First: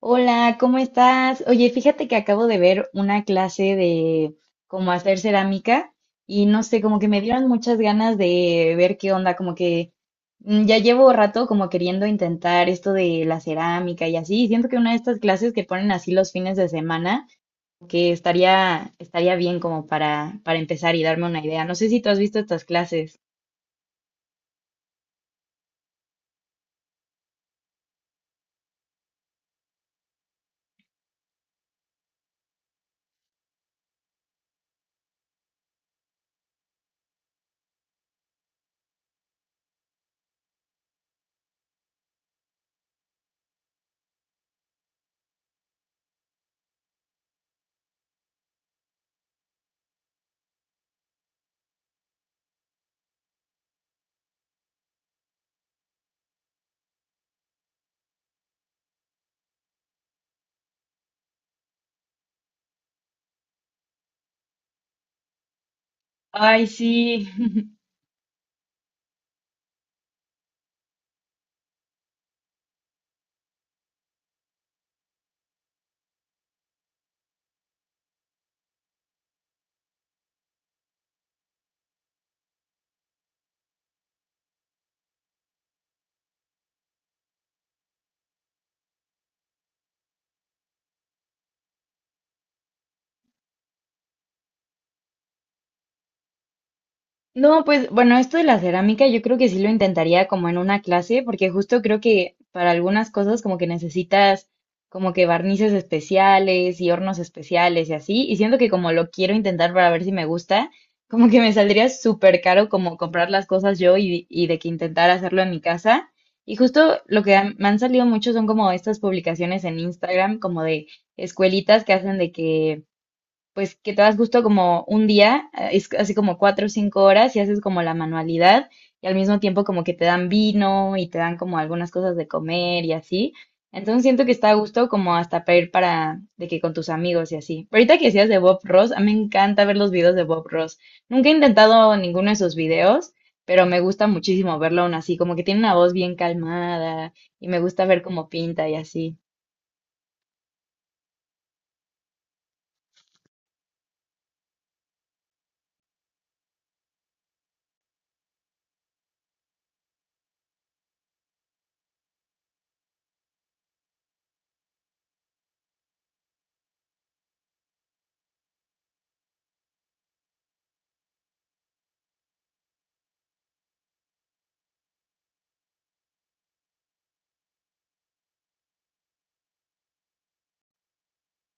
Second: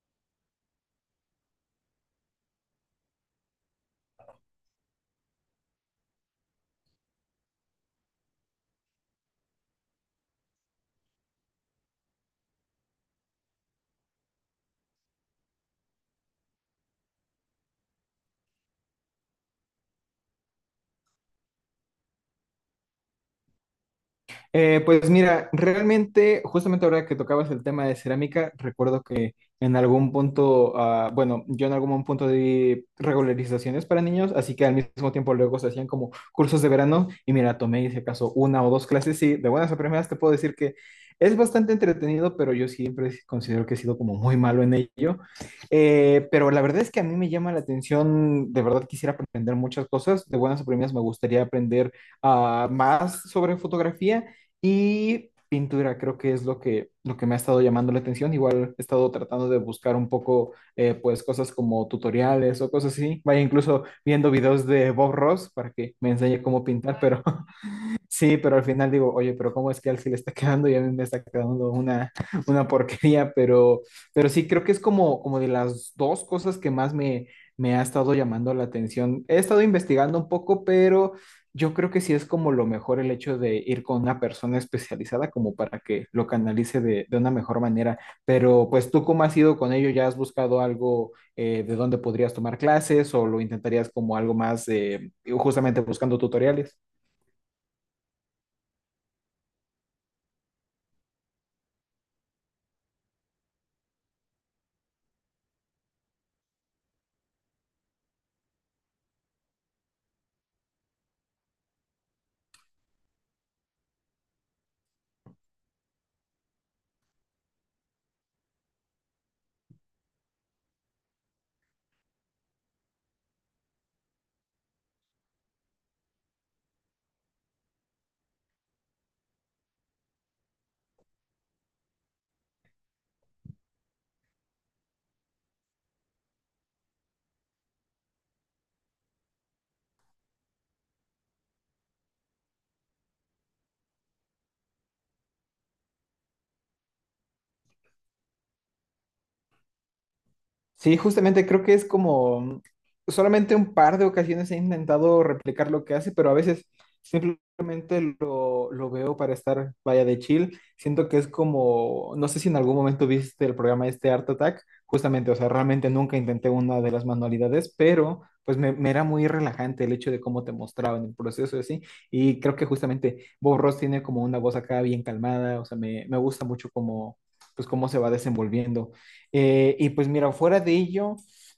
Hola, ¿cómo estás? Oye, fíjate que acabo de ver una clase de cómo hacer cerámica y no sé, como que me dieron muchas ganas de ver qué onda, como que ya llevo rato como queriendo intentar esto de la cerámica y así, y siento que una de estas clases que ponen así los fines de semana, que estaría bien como para empezar y darme una idea. No sé si tú has visto estas clases. Pues mira, realmente, justamente ahora que tocabas el tema de cerámica, recuerdo que en algún punto, bueno, yo en algún punto di regularizaciones para niños, así que al mismo tiempo luego se hacían como cursos de verano y mira, hice acaso, una o dos clases y de buenas a primeras te puedo decir que es bastante entretenido, pero yo siempre considero que he sido como muy malo en ello. Pero la verdad es que a mí me llama la atención, de verdad quisiera aprender muchas cosas, de buenas a primeras me gustaría aprender más sobre fotografía. Y pintura creo que es lo que me ha estado llamando la atención. Igual he estado tratando de buscar un poco, pues, cosas como tutoriales o cosas así. Vaya, incluso viendo videos de Bob Ross para que me enseñe cómo Ay, pintar, pero sí. sí, pero al final digo, oye, pero ¿cómo es que a él sí le está quedando y a mí me está quedando una porquería? Pero sí, creo que es como de las dos cosas que más me ha estado llamando la atención. He estado investigando un poco, pero yo creo que sí es como lo mejor el hecho de ir con una persona especializada como para que lo canalice de una mejor manera. Pero pues tú, ¿cómo has ido con ello? ¿Ya has buscado algo, de donde podrías tomar clases o lo intentarías como algo más, justamente buscando tutoriales? No, pues bueno, esto de la cerámica yo creo que sí lo intentaría como en una clase, porque justo creo que para algunas cosas como que necesitas como que barnices especiales y hornos especiales y así, y siento que como lo quiero intentar para ver si me gusta, como que me saldría súper caro como comprar las cosas yo y de que intentar hacerlo en mi casa. Y justo lo que me han salido mucho son como estas publicaciones en Instagram, como de escuelitas que hacen de que pues que te das justo como un día, es así como 4 o 5 horas y haces como la manualidad y al mismo tiempo como que te dan vino y te dan como algunas cosas de comer y así. Entonces siento que está a gusto como hasta para ir para de que con tus amigos y así. Pero ahorita que decías de Bob Ross, a mí me encanta ver los videos de Bob Ross. Nunca he intentado ninguno de sus videos, pero me gusta muchísimo verlo aún así, como que tiene una voz bien calmada y me gusta ver cómo pinta y así. Sí, justamente creo que es como solamente un par de ocasiones he intentado replicar lo que hace, pero a veces simplemente lo veo para estar, vaya, de chill. Siento que es como, no sé si en algún momento viste el programa este Art Attack, justamente, o sea, realmente nunca intenté una de las manualidades, pero pues me era muy relajante el hecho de cómo te mostraban el proceso y así. Y creo que justamente Bob Ross tiene como una voz acá bien calmada, o sea, me gusta mucho como pues cómo se va desenvolviendo. Y pues mira, fuera de ello,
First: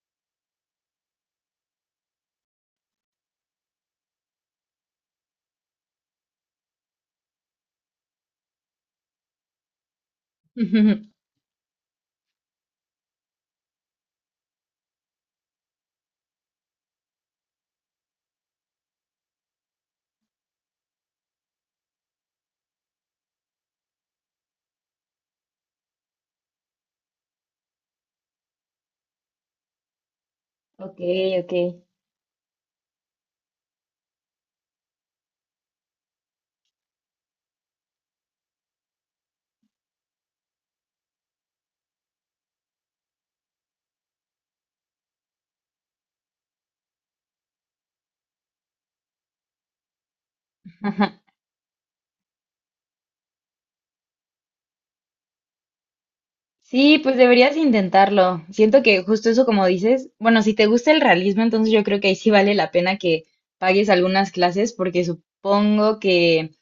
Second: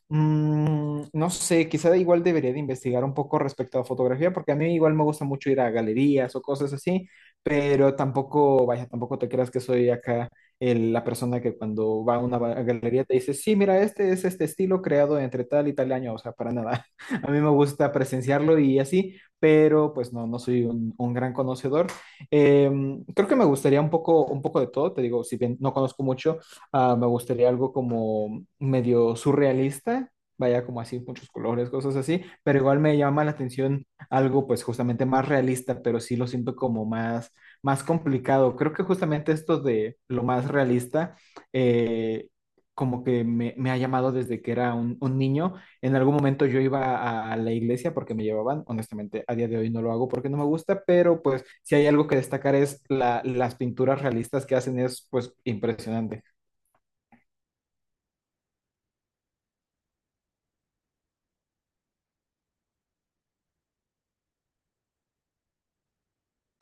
no sé, quizá igual debería de investigar un poco respecto a fotografía, porque a mí igual me gusta mucho ir a galerías o cosas así, pero tampoco, vaya, tampoco te creas que soy acá la persona que cuando va a una galería te dice, sí, mira, este es este estilo creado entre tal y tal año, o sea, para nada. A mí me gusta presenciarlo y así, pero pues no, no soy un gran conocedor. Creo que me gustaría un poco de todo, te digo, si bien no conozco mucho. Me gustaría algo como medio surrealista, vaya como Ok, así, muchos ok. colores, cosas así, pero igual me llama la atención algo pues justamente más realista, pero sí lo siento como más complicado. Creo que justamente esto de lo más realista, eh, como que me ha llamado desde que era un niño. En algún momento yo iba a la iglesia porque me llevaban, honestamente a día de hoy no lo hago porque no me gusta, pero pues si hay algo que destacar es las pinturas realistas que hacen es pues impresionante. Sí, pues deberías intentarlo. Siento que justo eso como dices, bueno, si te gusta el realismo, entonces yo creo que ahí sí vale la pena que pagues algunas clases porque supongo que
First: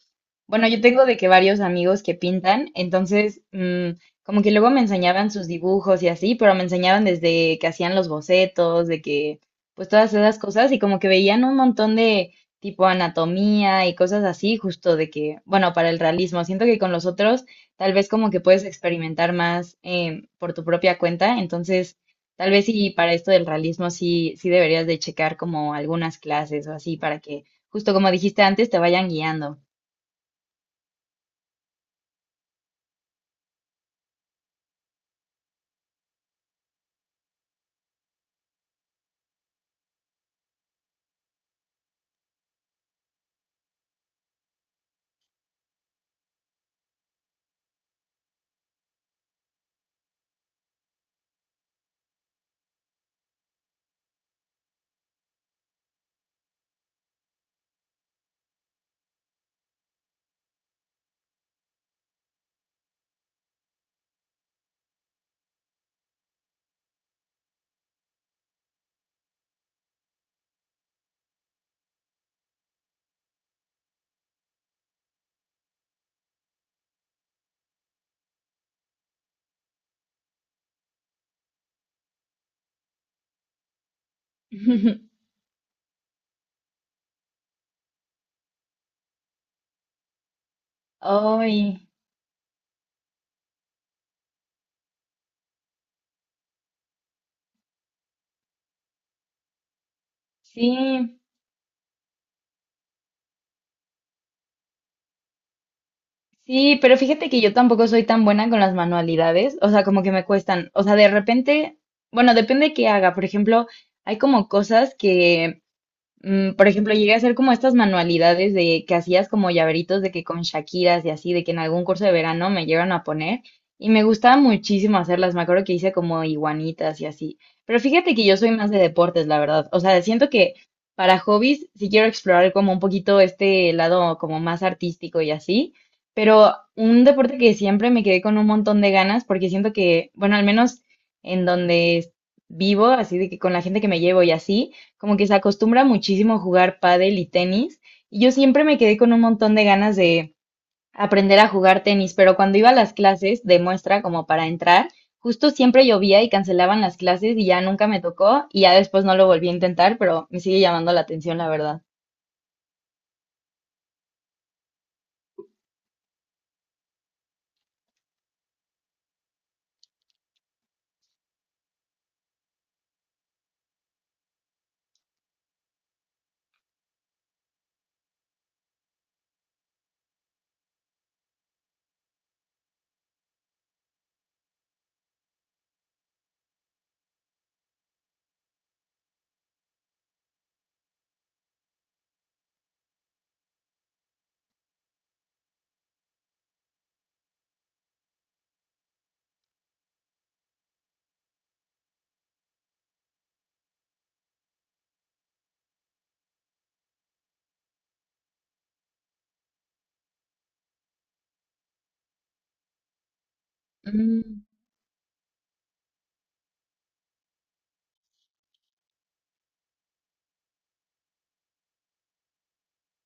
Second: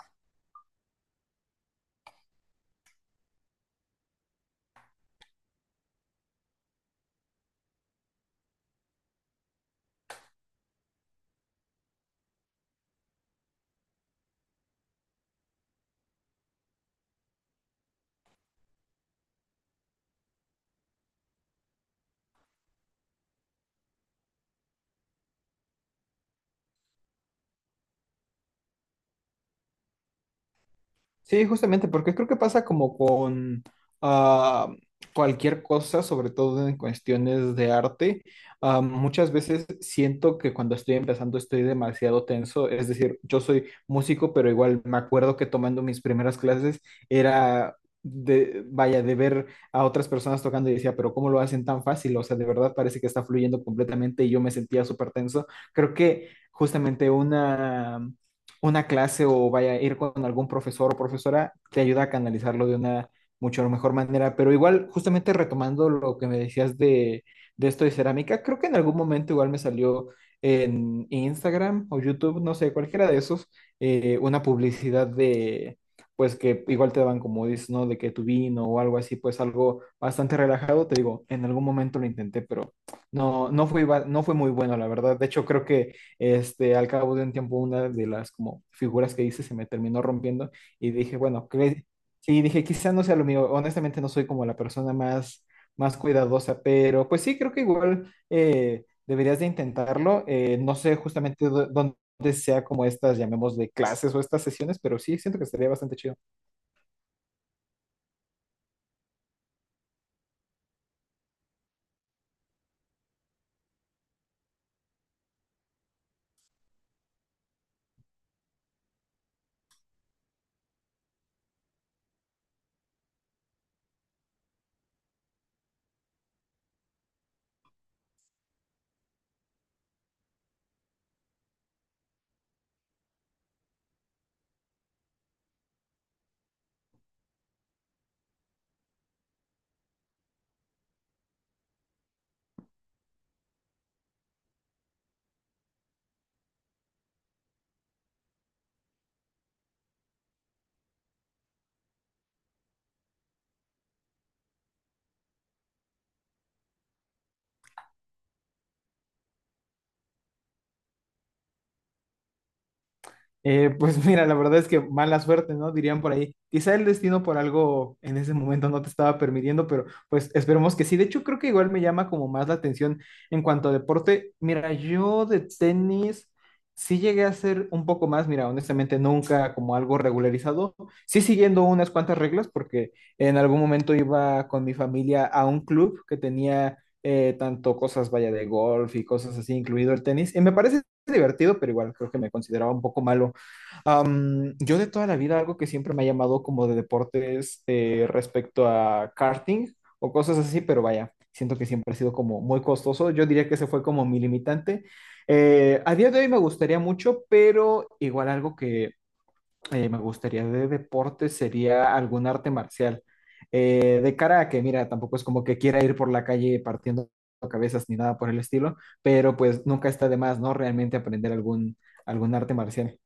bueno, yo tengo de que varios amigos que pintan, entonces como que luego me enseñaban sus dibujos y así, pero me enseñaban desde que hacían los bocetos, de que pues todas esas cosas y como que veían un montón de tipo anatomía y cosas así, justo de que, bueno, para el realismo, siento que con los otros tal vez como que puedes experimentar más por tu propia cuenta, entonces tal vez sí para esto del realismo sí, sí deberías de checar como algunas clases o así para que justo como dijiste antes te vayan guiando. Sí, justamente, porque creo que pasa como con ah, cualquier cosa, sobre todo en cuestiones de arte. Muchas veces siento que cuando estoy empezando estoy demasiado tenso, es decir, yo soy músico, pero igual me acuerdo que tomando mis primeras clases era de, vaya, de ver a otras personas tocando y decía, pero ¿cómo lo hacen tan fácil? O sea, de verdad parece que está fluyendo completamente y yo me sentía súper tenso. Creo que justamente una clase o vaya a ir con algún profesor o profesora, te ayuda a canalizarlo de una mucho mejor manera. Pero igual, justamente retomando lo que me decías de esto de cerámica, creo que en algún momento igual me salió en Instagram o YouTube, no sé, cualquiera de esos, una publicidad de, pues que igual te daban como dices, ¿no? De que tu vino o algo así, pues algo bastante relajado. Te digo, en algún momento lo intenté, pero no fue muy bueno, la verdad. De hecho, creo que al cabo de un tiempo, una de las como figuras que hice se me terminó rompiendo y dije, bueno, Ay, sí, dije, quizá no sea lo mío. Honestamente, no soy como la persona más cuidadosa, pero pues sí, creo que igual, deberías de intentarlo. Sí, No sé justamente dónde sea como estas, llamemos de clases o estas sesiones, pero sí, siento que estaría bastante chido. sí, pero fíjate que yo tampoco soy tan buena con las manualidades, o sea, como que me cuestan, o sea, de repente, bueno, depende qué haga, por ejemplo, hay como cosas que por ejemplo, llegué a hacer como estas manualidades de que hacías como llaveritos de que con Shakiras y así, de que en algún curso de verano me llevan a poner y me gustaba muchísimo hacerlas. Me acuerdo que hice como iguanitas y así. Pero fíjate que yo soy más de deportes, la verdad. O sea, siento que para hobbies sí quiero explorar como un poquito este lado como más artístico y así. Pero un deporte que siempre me quedé con un montón de ganas porque siento que, bueno, al menos en donde vivo, así de que con la gente que me llevo y así como que se acostumbra muchísimo a jugar pádel y tenis, y yo siempre me quedé con un montón de ganas de aprender a jugar tenis, pero cuando iba a las clases de muestra como para entrar, justo siempre llovía y cancelaban las clases y ya nunca me tocó y ya después no lo volví a intentar, pero me sigue llamando la atención, la verdad. Pues mira, la verdad es que mala suerte, ¿no? Dirían por ahí. Quizá el destino por algo en ese momento no te estaba permitiendo, pero pues esperemos que sí. De hecho, creo que igual me llama como más la atención en cuanto a deporte. Mira, yo de tenis sí llegué a hacer un poco más, mira, honestamente nunca como algo regularizado. Sí siguiendo unas cuantas reglas, porque en algún momento iba con mi familia a un club que tenía, tanto cosas, vaya, de golf y cosas así, incluido el tenis. Y me parece divertido, pero igual creo que me consideraba un poco malo. Yo de toda la vida algo que siempre me ha llamado como de deportes, respecto a karting o cosas así, pero vaya, siento que siempre ha sido como muy costoso. Yo diría que ese fue como mi limitante. A día de hoy me gustaría mucho, pero igual algo que, me gustaría de deporte sería algún arte marcial. De cara a que, mira, tampoco es como que quiera ir por la calle partiendo cabezas ni nada por el estilo, pero pues nunca está de más, ¿no? Realmente aprender algún arte marcial.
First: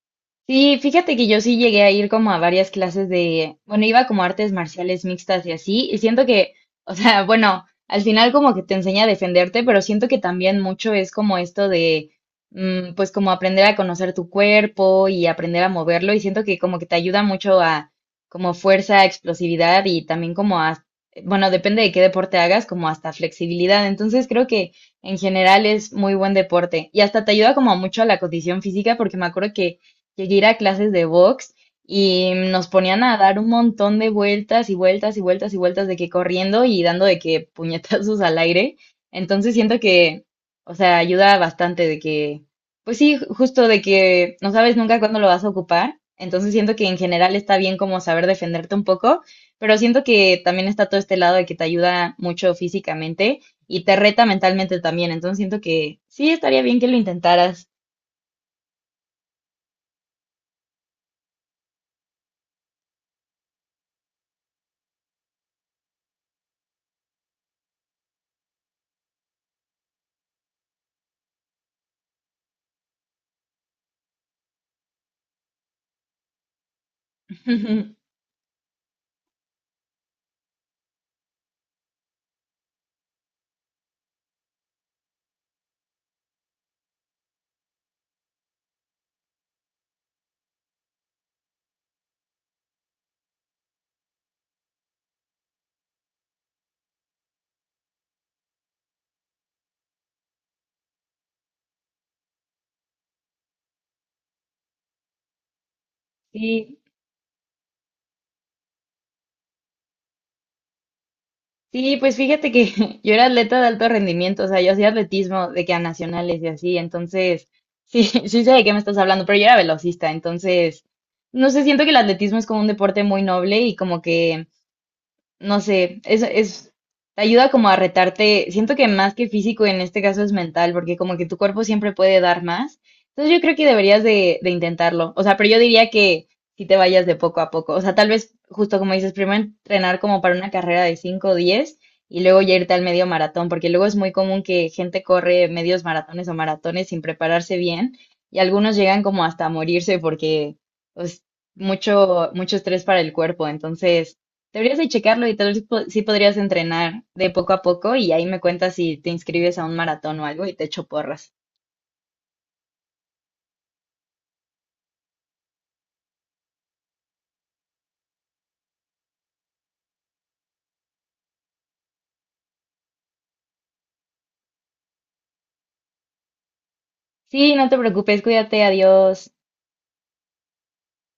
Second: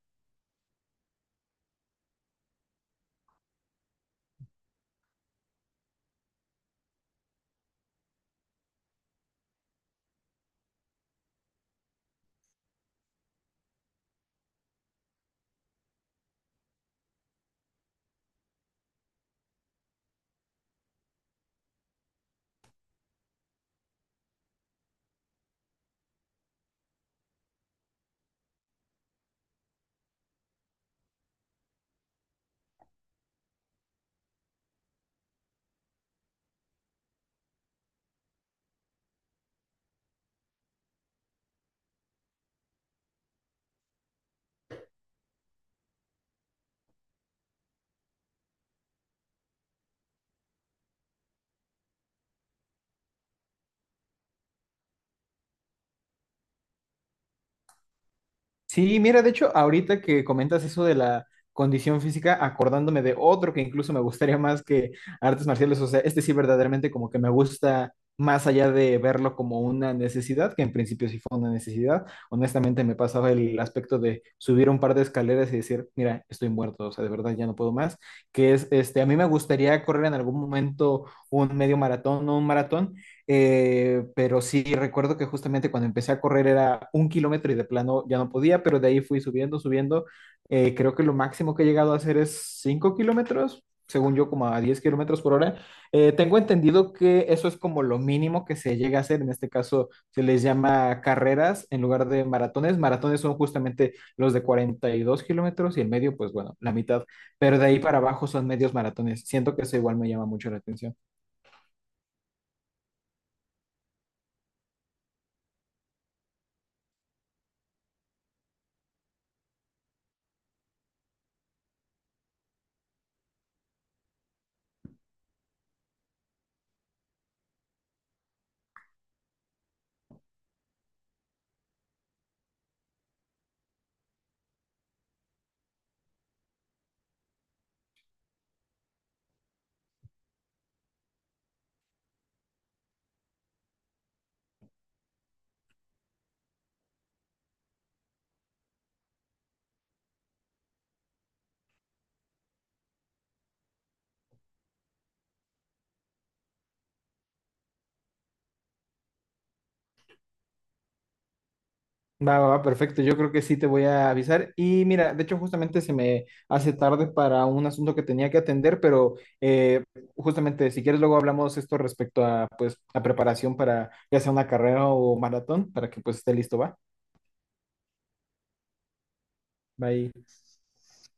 Sí, fíjate que yo sí llegué a ir como a varias clases de, bueno, iba como a artes marciales mixtas y así, y siento que, o sea, bueno, al final como que te enseña a defenderte, pero siento que también mucho es como esto de, pues como aprender a conocer tu cuerpo y aprender a moverlo, y siento que como que te ayuda mucho a como fuerza, explosividad y también como a, bueno, depende de qué deporte hagas, como hasta flexibilidad, entonces creo que en general es muy buen deporte y hasta te ayuda como mucho a la condición física, porque me acuerdo que llegué a ir a clases de box y nos ponían a dar un montón de vueltas y vueltas y vueltas y vueltas de que corriendo y dando de que puñetazos al aire. Entonces siento que, o sea, ayuda bastante de que, pues sí, justo de que no sabes nunca cuándo lo vas a ocupar. Entonces siento que en general está bien como saber defenderte un poco, pero siento que también está todo este lado de que te ayuda mucho físicamente y te reta mentalmente también. Entonces siento que sí estaría bien que lo intentaras. Sí, mira, de hecho, ahorita que comentas eso de la condición física, acordándome de otro que incluso me gustaría más que artes marciales, o sea, este sí verdaderamente como que me gusta más allá de verlo como una necesidad, que en principio sí fue una necesidad, honestamente me pasaba el aspecto de subir un par de escaleras y decir, mira, estoy muerto, o sea, de verdad ya no puedo más, que es, a mí me gustaría correr en algún momento un medio maratón o un maratón, pero sí, recuerdo que justamente cuando empecé a correr era 1 kilómetro y de plano ya no podía, pero de ahí fui subiendo, subiendo. Creo que lo máximo que he llegado a hacer es 5 kilómetros, según yo, como a 10 kilómetros por hora. Tengo entendido que eso es como lo mínimo que se llega a hacer. En este caso se les llama carreras en lugar de maratones. Maratones son justamente los de 42 kilómetros y el medio, pues bueno, la Sí, mitad. Pero de ahí para abajo son medios maratones. Siento que eso igual me llama mucho la atención. Sí, pues fíjate que yo era atleta de alto rendimiento, o sea, yo hacía atletismo de que a nacionales y así, entonces sí, sí sé de qué me estás hablando, pero yo era velocista, entonces no sé, siento que el atletismo es como un deporte muy noble y como que no sé, es, te ayuda como a retarte, siento que más que físico en este caso es mental, porque como que tu cuerpo siempre puede dar más. Entonces yo creo que deberías de intentarlo. O sea, pero yo diría que si te vayas de poco a poco. O sea, tal vez justo como dices, primero entrenar como para una carrera de cinco o 10 y luego ya irte al medio maratón, porque luego es muy común que gente corre medios maratones o maratones sin prepararse bien y algunos llegan como hasta a morirse porque pues mucho mucho estrés para el cuerpo. Entonces, deberías de checarlo y tal vez sí podrías entrenar de poco a poco y ahí me cuentas si te inscribes a un maratón o algo y te echo porras. Va, va, va, perfecto. Yo creo que sí te voy a avisar. Y mira, de hecho, justamente se me hace tarde para un asunto que tenía que atender, pero, justamente si quieres luego hablamos esto respecto a pues la preparación para ya sea una carrera o maratón, para que pues esté listo, va. Sí, no te preocupes, cuídate, adiós. Bye.